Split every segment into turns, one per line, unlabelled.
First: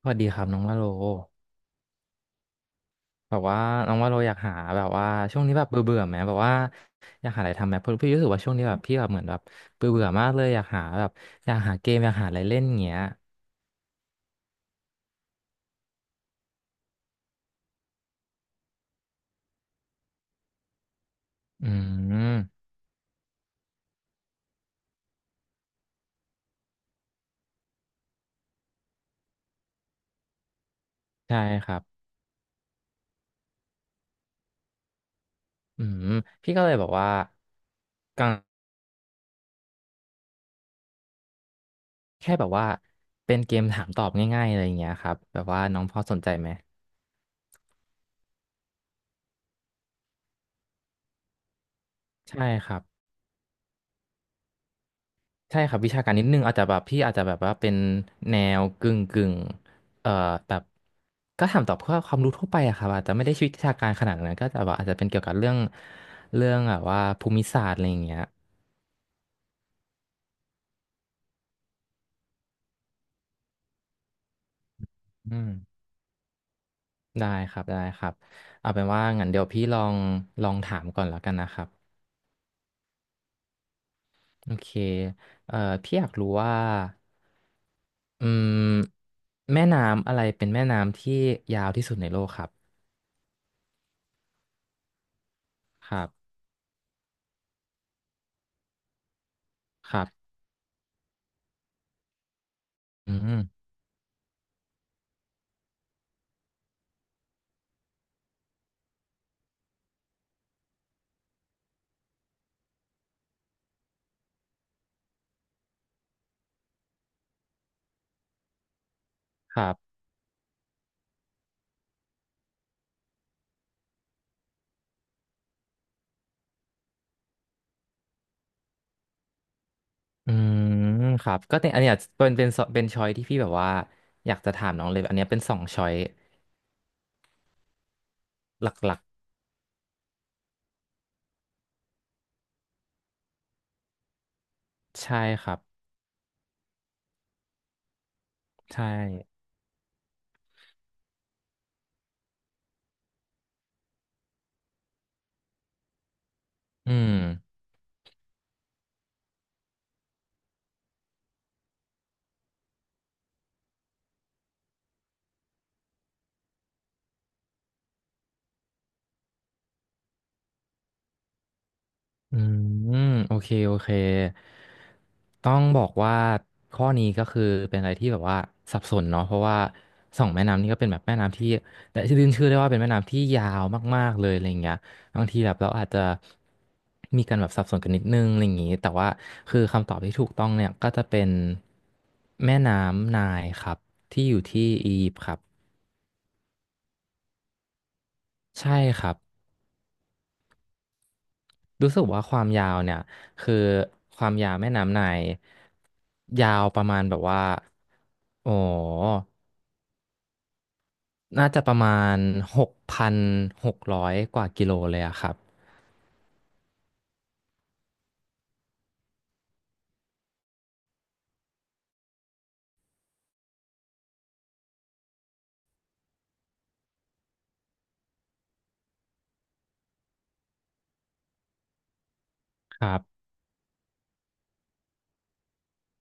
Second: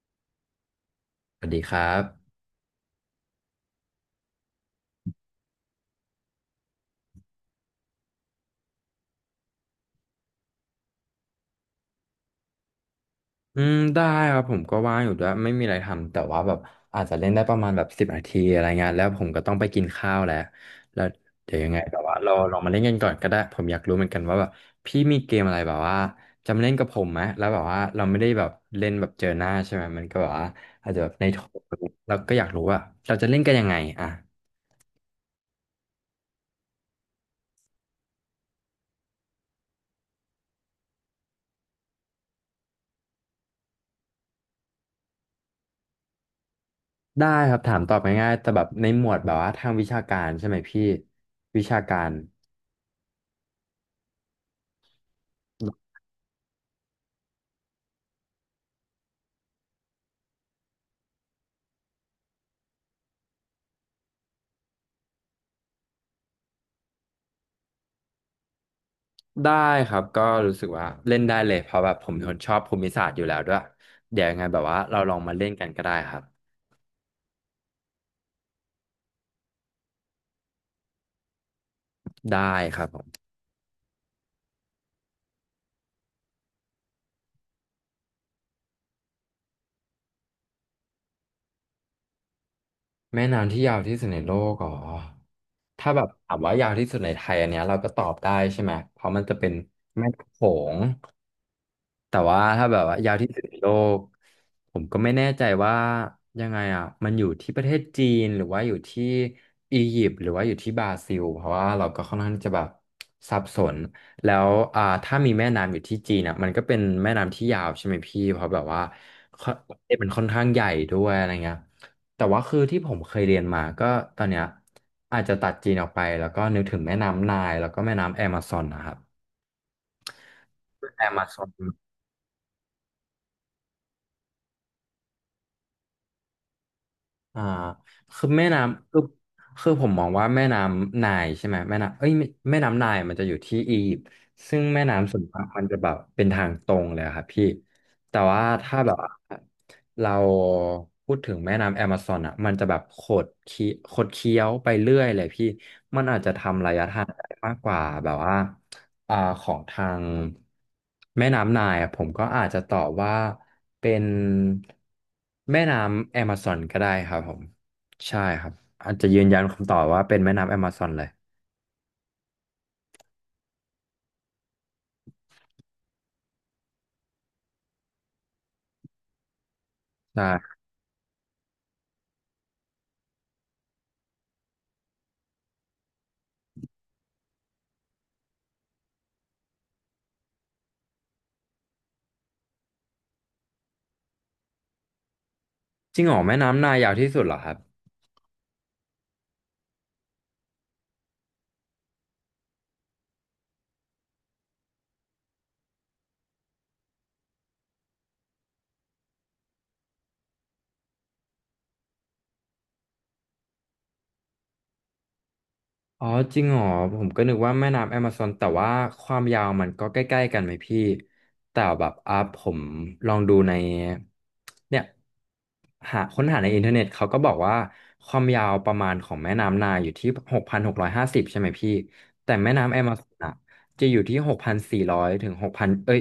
สวัสดีครับน้องว่าโล
สวัสดีครับ
แบบว่าน้องว่าโลอยากหาแบบว่าช่วงนี้แบบเบื่อเบื่อไหมแบบว่าอยากหาอะไรทำไหมเพราะพี่รู้สึกว่าช่วงนี้แบบพี่แบบเหมือนแบบเบื่อเบื่อมากเลยอยากหาแบบอยากหาเกมอยากหาอะไรเล่นอย่างเงี้ย
อืมได้ครับผมก็ว่างอยู่ด้วยไม่มีอะไรทำแต่ว่าแบบอาจจะเล่นได้ประมาณแบบ10 นาทีอะไรเงี้ยแล้วผมก็ต้องไปกินข้าวแล้วแล้วเดี๋ยว
อื
ยังไงแบบว่าเรา
ม
ลองมาเล่นกันก่อนก็ได้ผมอยากรู้เหมือนกันว่าแบบพี่มีเกมอะไรแบบว่าจะมาเล่นกับผมไหมแล้วแบบว่าเราไม่ได้แบบเล่นแบบเจอหน้าใช่ไหมมันก็แบบว่าอาจจะแบบในโท
ใช่
ร
ครับ
แล้วก็อยากรู้ว่าเราจะเล่นกันยังไงอ่ะ
อืมพี่ก็เลยแบบว่ากังแค่แบบว่าเป็นเกมถามตอบง่ายๆอะไรอย่างเงี้ยครับแบบว่าน้องพอสนใจไหม
ได้ครับถามตอบง่ายๆแต่แบบในหมวดแบบว่าทางวิชาการใช่ไหมพี่วิชาการ
ใช่ครับ ใช่ครับวิชาการนิดนึงอาจจะแบบพี่อาจจะแบบว่าเป็นแนวกึ่งกึ่งเอ่อแบบก็ถามตอบเพื่อความรู้ทั่วไปอะครับอาจจะไม่ได้วิชาการขนาดนั้นก็จะแบบอาจจะเป็นเกี่ยวกับเรื่องเรื่องแบบว่าภูมิศาสตร์อะไรอย่างเงี้ย
ได้ครับก็รู้สึกว่าเล่นได้เลยเพราะแบบผมเป็นคนชอบภูมิศาสตร์อยู่แล้วด้วยเดี๋ยวยังไงแบบว่าเราลองมา
อื
เล่
ม
นกันก็ได้ครับ
ได้ครับได้ครับเอาเป็นว่างั้นเดี๋ยวพี่ลองลองถามก่อนแล้วกันนะครับ
ได้ครับผม
โอเคเอ่อพี่อยากรู้ว่าอืมแม่น้ำอะไรเป็นแม่น้ำที่ยาวที่สุดในโลกครับ
แม่น้ำที่ยาวที่สุดในโลกอ๋อ
ค
ถ้าแบ
รั
บ
บ
ถามว่ายาวที่สุดในไทยอันเนี้ยเราก็ตอบได้ใช่ไหมเพราะมันจะเป็น
ครั
แม่
บ
น้ำโขง แต่ว่าถ้าแบบว่า
อื
ยาวที่สุด
ม
ในโลกผมก็ไม่แน่ใจว่ายังไงอ่ะมันอยู่ที่ประเทศจีนหรือว่าอยู่ที่อียิปต์หรือว่าอยู่ที่บราซิลเพราะว่าเราก็ค่อนข้างที่จะแบบสับสนแล้วถ้ามีแม่น้ำอยู่ที่จีนอ่ะมันก็เป็นแม่น้ำที่ยาวใช่ไหมพี่เพราะแบบว่าค่อน
ครั
ประเทศ
บ
มันค่อนข้างใหญ่ด้วยอะไรเงี้ยแต่ว่าคือที่ผมเคยเรียนมาก็ตอนเนี้ยอาจจะตัดจีนออกไปแล้วก็นึกถึงแม่น้ำไนล์แล้วก็แม่น้ำแอมะซอนนะครับ
อืม
แอมะ
ครั
ซ
บ
อน
ก็เนี่ยอันเนี้ยเป็นช้อยที่พี่แบบว่าอยากจะถามน้องเลยอันเนี้ยเป็นสองช้อย
อ่าคือแม่
ห
น้ำ
ลั
คือ
ก
คือผมมองว่าแม่น้ำไนล์ใช่ไหมแม่น้ำเอ้ยไม่แม่น้ำไนล์มันจะอยู่ที่อียิปต์ซึ่งแม่
ๆ
น้ำส่
ใช่
วนมา
ค
ก
รับ
มันจะแบบเป็นทางตรงเลยอะครับพี่แต่ว่าถ้า
ใช่
แบบว่าเราพูดถึงแม่น้ำแอมะซอนอ่ะมันจะแบบขดเคี้ยวไปเรื่อยเลยพี่
อื
ทาน
ม
ได้มากกว่าแบบว่าของทางแม่น้ำไนายอะผมก็อาจจะตอบว่าเป็นแม่น้ำแอมะซอนก็ได้ครับผมใช่ครับอาจจะยืนยันคำตอบว่าเป็นแม่น้ำแอมะซอนเลย
อืมโอเคโอเคต้องบอกว่าข้อนี้ก็คือเป็นอะไรที่แบบว่าสับสนเนาะเพราะว่าสองแม่
ใช่
น้ำนี่ก็เป็นแบบแม่น้ำที่แต่ชื่อชื่อได้ว่าเป็นแม่น้ำที่ยาวมากๆเลยอะไรอย่างเงี้ยบางทีแบบเราอาจจะมีการแบบสับสนกันนิดนึงอะไรอย่างงี้แต่ว่าคือคำตอบที่ถูกต้องเนี่ยก็จะเป็นแม่น้ำไนล์ครับที่อยู่ที่อียิปต์ครับ
จริงเหรอแม่น้ำไนายยาวที่สุดเหรอครับ
ใช่ครับ รู้สึกว่าความยาวเนี่ยคือความยาวแม่น้ำไนายยาวประมาณแบบว่าโอ้น่าจะประมาณ6,600กว่ากิโลเลยอะครับ
อ๋อจริงเหรอผมก็นึกว่าแม่น้ำแอมะซอนแต่ว่าความยาวมันก็ใกล้ๆกันไหมพี่แต่แบบอ่ะผมลองดูในเนี่ยหาค้นหาในอินเทอร์เน็ตเขาก็บอกว่าความยาวประมาณของแม่น้ำไนาอยู่ที่6,650ใช่ไหมพี่แต่แม่น้ำแอ
ค
มะ
รั
ซอน
บ
อ่ะจะอยู่ที่หกพันสี่ร้อยถึงหกพันเอ้ย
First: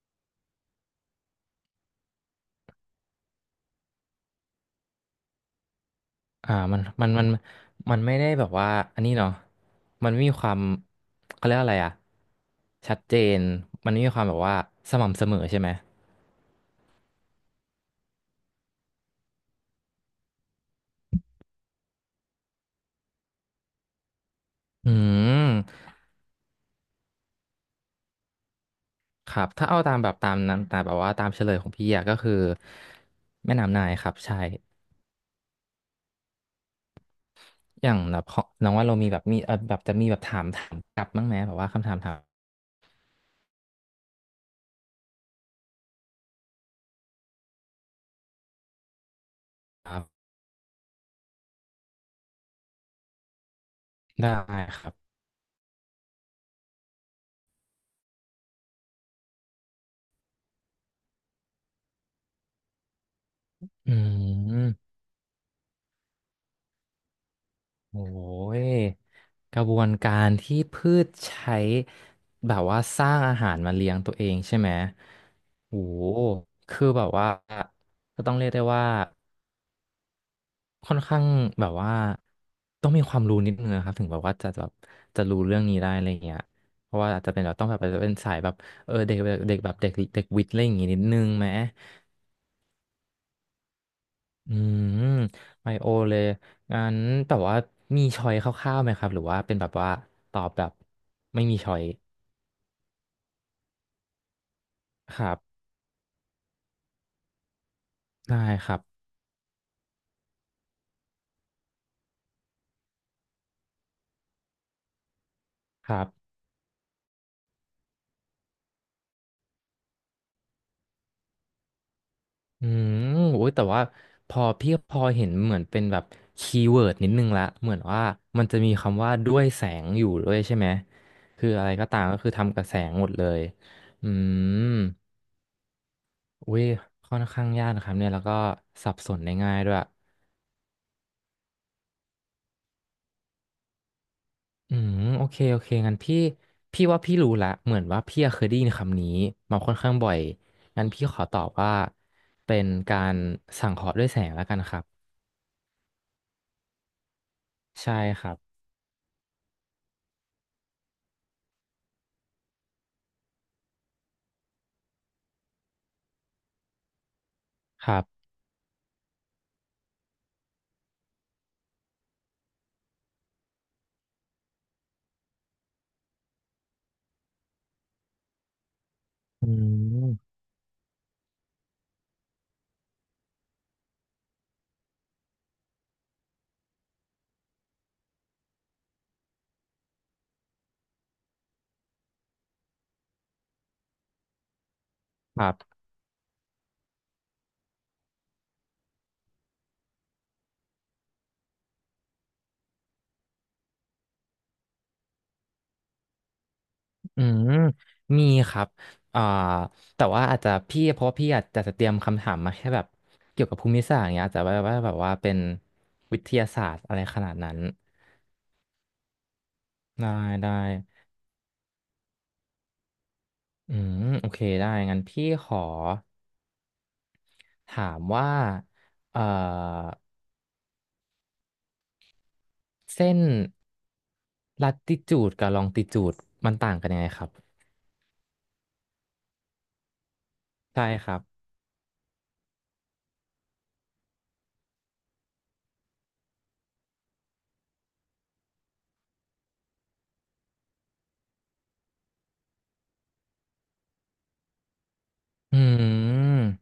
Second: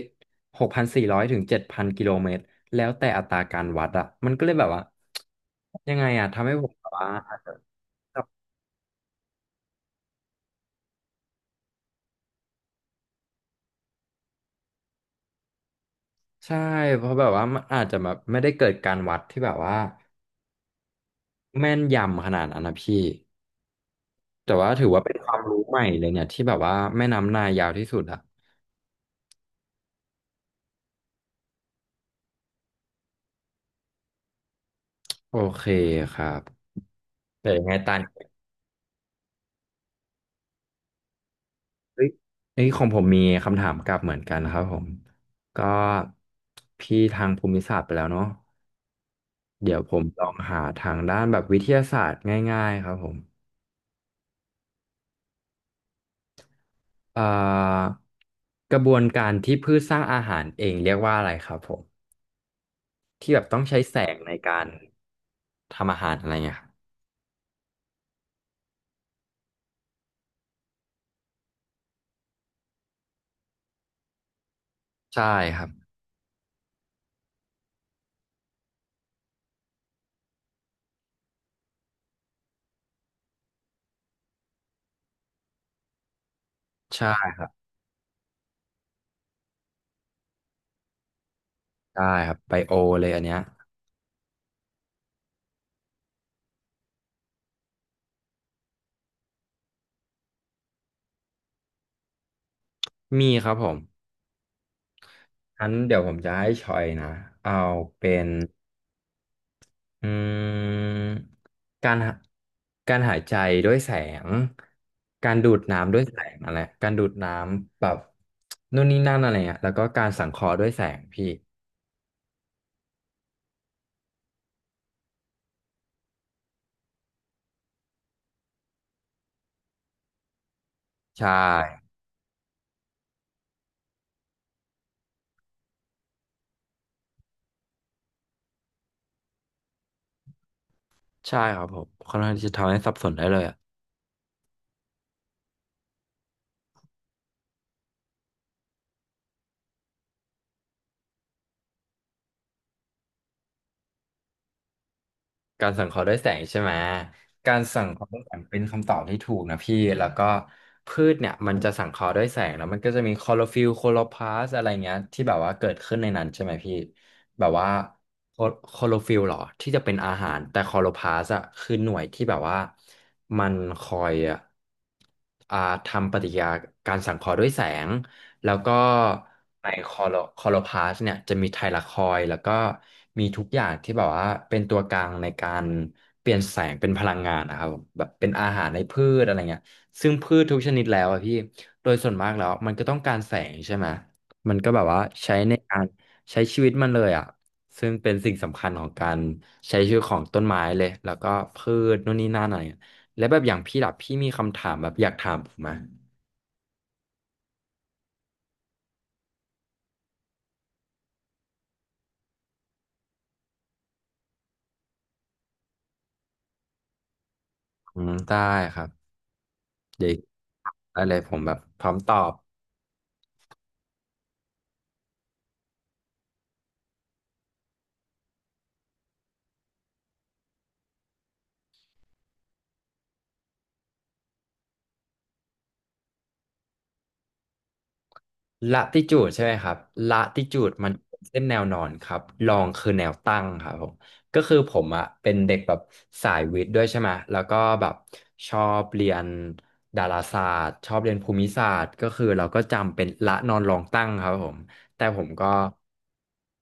หกพันสี่ร้อยถึง7,000 กิโลเมตรแล้วแต่อัตราการวัดอ่ะมันก็เลยแบบว่ายังไงอ่ะทำ
อ่า
ให้ผม
มัน
แบบ
มั
ว่า
นมันมันไม่ได้แบบว่าอันนี้เนาะมันไม่มีความเขาเรียกอะไรอะชัดเจนมันไม่มีความแบบว่าสม่ำเสมอใช่ไหม
ใช่เพราะแบบว่ามันอาจจะแบบไม่ได้เกิดการวัดที่แบบว่าแม่นยำขนาดนั้นนะพี่แต่ว่าถือ
อื
ว่าเป็นความ
ม
รู้ใหม่เลยเนี่ยที่แบบว่าแม่น้ำนายยาวที่สุดอะ
ครับถ้าเอาตามแบบตามนั้นตามแบบว่าตามเฉลยของพี่อะก็คือแม่น้ำนายครับใช่
โอเคครับแต่ยังไง
อ
ตา
ย่าง
น
แบบเพราะน้องว่าเรามีแบบมีแบบจะมีแบบถามถามกลับบ้างไหมแบบว่าคำถาม
เฮ้ย
ถาม
เอ้ยของผมมีคำถามกลับเหมือนกันครับผมก็พี่ทางภูมิศาสตร์ไปแล้วเนาะเดี๋ยว
ก
ผ
ลั
ม
บ
ลองหาทางด้านแบบวิทยาศาสตร์ง่ายๆครับผม
ได้ครับ
เอ่อกระบวนการที่พืชสร้างอาหารเองเรียกว่าอะไรครับผม ที่แบบต้องใช้
อื
แสงในการ
ม
ทำอาหารอะไรเงี้ยครับ
โอ้ยกระบวนการที่พืชใช้แบบว่าสร้างอาหารมาเลี้ยงตัวเองใช่ไหม
ใช่ครับ
โอ้โหคือแบบว่าก็ต้องเรียกได้ว่าค่อนข้างแบบว่าต้องมีความรู้นิดนึงนะครับถึงแบบว่าจะแบบจะรู้เรื่องนี้ได้อะไรเงี้ยเพราะว่าอาจจะเป็
ใช่
นแบบต้องแบบเป็นสายแบบเออเด็กเด็กแบบเด็กเด็กวิทย์อะไรอย่างงี้นิดนึงไหม
ใช่ครับไบโอเลยอันเนี้ย
อืมไมโอเลยงั้นแต่ว่ามีชอยคร่าวๆไหมครับหรือว่าเป็นแบบว่าตอบแบบไม่มีชอย
มีครับผม
ครับ
งั้นเดี๋ยวผมจะให้ชอยนะเอาเป็น
ได้ครับ
อืมการหาการหายใจด้วยแสงการดูด
ค
น้ำด้ว
รั
ย
บ
แสงอะไรการดูดน้ำแบบนู่นนี่นั่นอะไรเงี้ยแล้วก็การสังเคราะห์ด้วยแสงพี่
อืมโอ้ยแต่ว่าพอพี่พอเห็นเหมือนเป็นแบบคีย์เวิร์ดนิดนึงละเหมือนว่ามันจะมีคำว่าด้วยแสงอยู่ด้วยใช่ไหม
ใช
คืออะไรก็
่
ตามก็คือทำกับแสงหมดเลยอืมอุ้ยค่อนข้างยากนะครับเนี่ยแล้วก็สับสนได้ง่ายด้วย
ใช่ครับผมค่อนข้างที่จะทำให้สับสนได้เลยอะ
อืมโอเคโอเคงั้นพี่พี่ว่าพี่รู้ละเหมือนว่าพี่อะเคยได้ยินคำนี้มาค่อนข้างบ่อยงั้นพี่ขอตอบว่าเป็นการสังเคราะห์ด้วยแสงแล้วกันครับ
การสังเคราะห์ด้วยแสงใช่ไหม การสัง
ใช่
เคราะห์ด้ว
ค
ยแส
รับ
งเป็นคำตอบที่ถูกนะพี่แล้วก็พืชเนี่ยมันจะสังเคราะห์ด้วยแสงแล้วมันก็จะมีคลอโรฟิลล์โคลอพลาสต์อะไรเงี้ยที่แบบว่าเกิดขึ้นในนั้นใช่ไหมพี่แบบว่า
ครับ
โคโคลอฟิลล์หรอที่จะเป็นอาหารแต่คลอโรพลาสต์อะคือหน่วยที่แบบว่ามันคอยอะอ่าทำปฏิกิริยาการสังเคราะห์ด้วยแสง แล้วก็
อื
ในคอโล
ม
คอโลพาสเนี่ยจะมีไทลาคอยด์แล้วก็มีทุกอย่างที่แบบว่าเป็นตัวกลางในการเปลี่ยนแสงเป็นพลังงานนะครับผมแบบเป็นอาหารในพืชอะไรเงี้ยซึ่งพืชทุกชนิดแล้วอะพี่โดยส่วนมากแล้วมันก็ต้องการแสงใช่ไหมมันก็แบบว่าใช้
ครั
ในกา
บ
รใช้ชีวิตมันเลยอ่ะซึ่งเป็นสิ่งสำคัญของการใช้ชีวิตของต้นไม้เลยแล้วก็พืชนู่นนี่นั่นอะไรเงี้ยแล้วแบบอย่างพี่ล่ะพี่มีคำถามแบบอยากถามผมไหม
อืมมีครับอ่าแต่ว่าอาจจะพี่เพราะว่าพี่อาจจะเตรียมคำถามมาแค่แบบเกี่ยวกับภูมิศาสตร์อย่างเงี้ยอาจจะว่าว่าแบบว่าเป็นวิทยาศาสตร์อะไรขนาดนั้น
อืมได้ครับ เดี๋
ได้
ยว
ได้
ได้เลยผมแบบพร้อมตอบ
อืมโอเคได้งั้นพี่ขอ ถามว่าเอ่อเส้นลัติจูดกับลองติจูดมันต่างกันยังไงครับ
ละติจูดใช่ไหมครับละติจูด
ใช่
มัน
ครั
เป็
บ
นเส้นแนวนอนครับลองคือแนวตั้งครับผมก็คือผมอะเป็นเด็กแบบสายวิทย์ด้วยใช่ไหมแล้วก็แบบชอบเรียนดาราศาสตร์ชอบเรียนภูมิศาสตร์ก็คือเราก็จำเป็นละนอนลองตั้งครับผมแต่ผมก็
อื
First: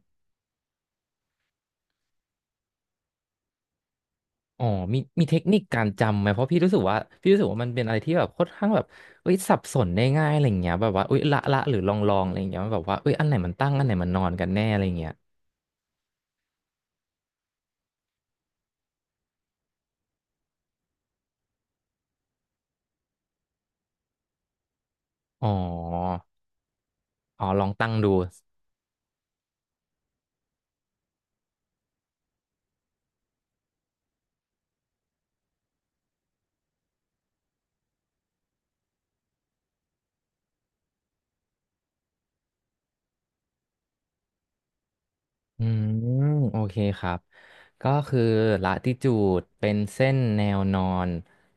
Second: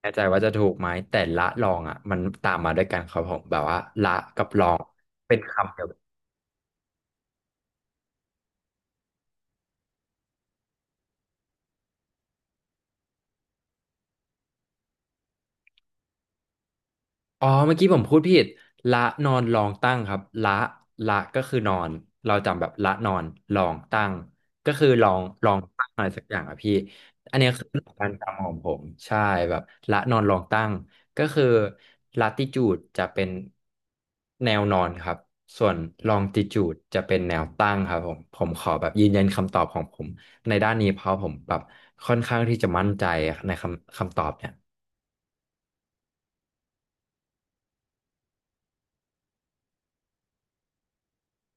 ไม่แน่ใจว่าจะถูกไหมแต่ละลองอ่ะมันตามมาด้วยกันครับผมแบบว่าละกับล
อ๋อ
อง
มีมี
เป็
เท
น
คนิค
คำ
การจำไหมเพราะพี่รู้สึกว่าพี่รู้สึกว่ามันเป็นอะไรที่แบบค่อนข้างแบบเอ้ยสับสนได้ง่ายอะไรเงี้ยแบบว่าเอ้ยละละหรือลองลองอะไรเงี้ยมันแบบว่าเอ้ยอันไหนมันตั้งอันไหนมันนอนกันแน่อะไรเงี้ย
อ๋อเมื่อกี้ผมพูดผิดละนอนลองตั้งครับละละก็คือนอนเราจำแบบละนอนลองตั้งก็คือลอง
อ๋
ล
อ
องตั้งอะไรสักอย่างอะพี่อัน
อ๋อ
เนี้ย
ล
คือ
อง
หลั
ตั้
ก
ง
กา
ดู
รจำของผมใช่แบบละนอนลองตั้งก็คือลาติจูดจะเป็นแนวนอนครับส่วนลองติจูดจะเป็นแนวตั้งครับผมผมขอแบบยืนยันคำตอบของผมในด้านนี้เพราะผมแบบค่อนข้างที่จะมั่นใจในคำตอบเนี่ย
อืมโอเคครับก็คือละติจูดเป็นเส้นแนวนอน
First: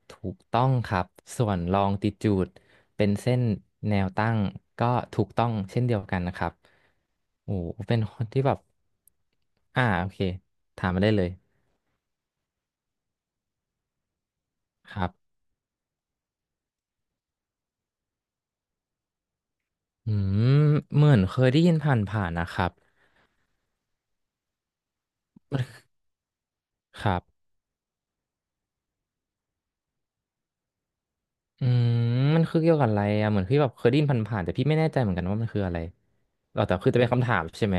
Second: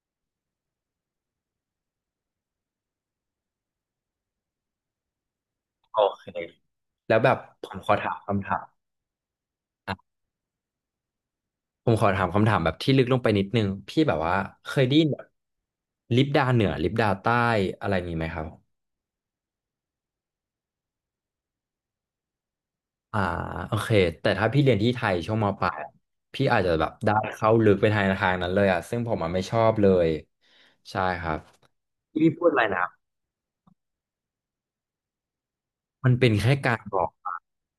ถูกต้องครับส่วนลองติจูดเป็นเส้นแนวตั้งก็ถูกต้องเช่นเดี
โอ
ยวกัน
เค
นะครับ
แล้วแบบ
โอ้
ผมขอ
เป็น
ถา
ค
ม
นที่
คำ
แบ
ถา
บ
ม
อ่า
อ่ะ
โอเคถามมาได้เลย
ผมขอถามคำถามแบบที่ลึกลงไปนิดนึงพี่แบบว่าเคย
ค
ได้ยิ
รั
นแบบ
บ
ลิปดาเหนือลิปดาใต้อะไรนี้ไหมครับ
อืมเหมือนเคยได้ยินผ่านๆนะครับ
อ่าโอเคแต่ถ้าพี่เรียนที่ไทยช่วงมปลายอะพี่อาจจะแบบ
ค
ได้
รับ
เข้าลึกไปทางนั้นเลยอ่ะซึ่งผมอ่ะไม่ชอบเลยใช่ครับ
อืม
พี่
มั
พู
น
ด
คื
อะ
อ
ไร
เกี่ยว
นะ
กับอะไรอะเหมือนพี่แบบเคยได้ยินผ่านๆแต่พี่ไม่แน่ใจเหมือนกันว่ามันคืออะไร
มันเป็นแค่
เรา
กา
แต่
ร
คือ
บ
จะ
อ
เป็
ก
นคำถามใช่ไหม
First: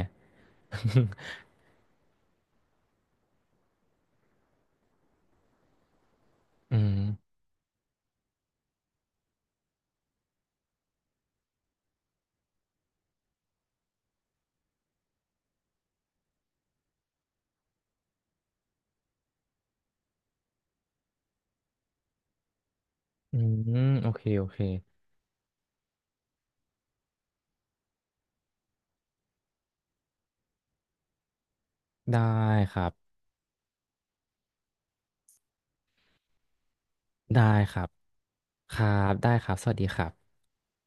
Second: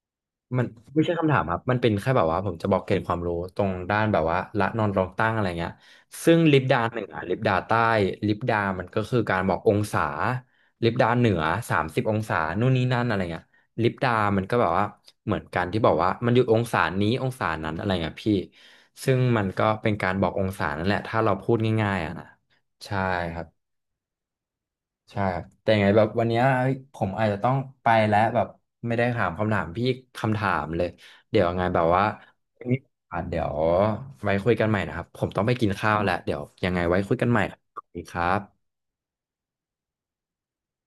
มันไม่ใช่คำถาม ครับมันเป็นแค่แบบว่าผมจะบอกเกณฑ์ความรู้ตรงด้านแบบว่าละนอนรองตั้งอะไรเงี้ยซึ่งลิป
อื
ดาหนึ่งอ่ะ
ม
ลิปดาใต้ลิปดามันก็คือการบอกองศาลิปดาเหนือ30 องศานู่นนี่นั่นอะไรเงี้ยลิปดามันก็แบบว่าเหมือนกันที่บอกว่ามันอยู่องศานี้องศานั้นอะไรเงี้ยพี่ซึ่งมันก็เป็นการบอกองศานั่นแหละถ้าเราพูดง่ายๆอ่ะนะใช่ค
อื
รับ
ม โอเค โอเค
ใช่ครับแต่ยังไงแบบวันเนี้ยเฮ้ยผมอาจจะต้องไปแล้วแบบไม่ได้ถามคำถามพี่คำถามเลยเดี๋ยวยังไงแบบว่า
ได้ครับ
อ่ะเดี๋ยวไว้คุยกันใหม่นะครับผมต้องไปกินข้าวแล้วเดี๋ยวยังไงไว้คุยกันใหม่
ได้
ครับ
ค
ส
รั
วั
บ
สดีครับ
ครับได้ครับ สวัสดีครับ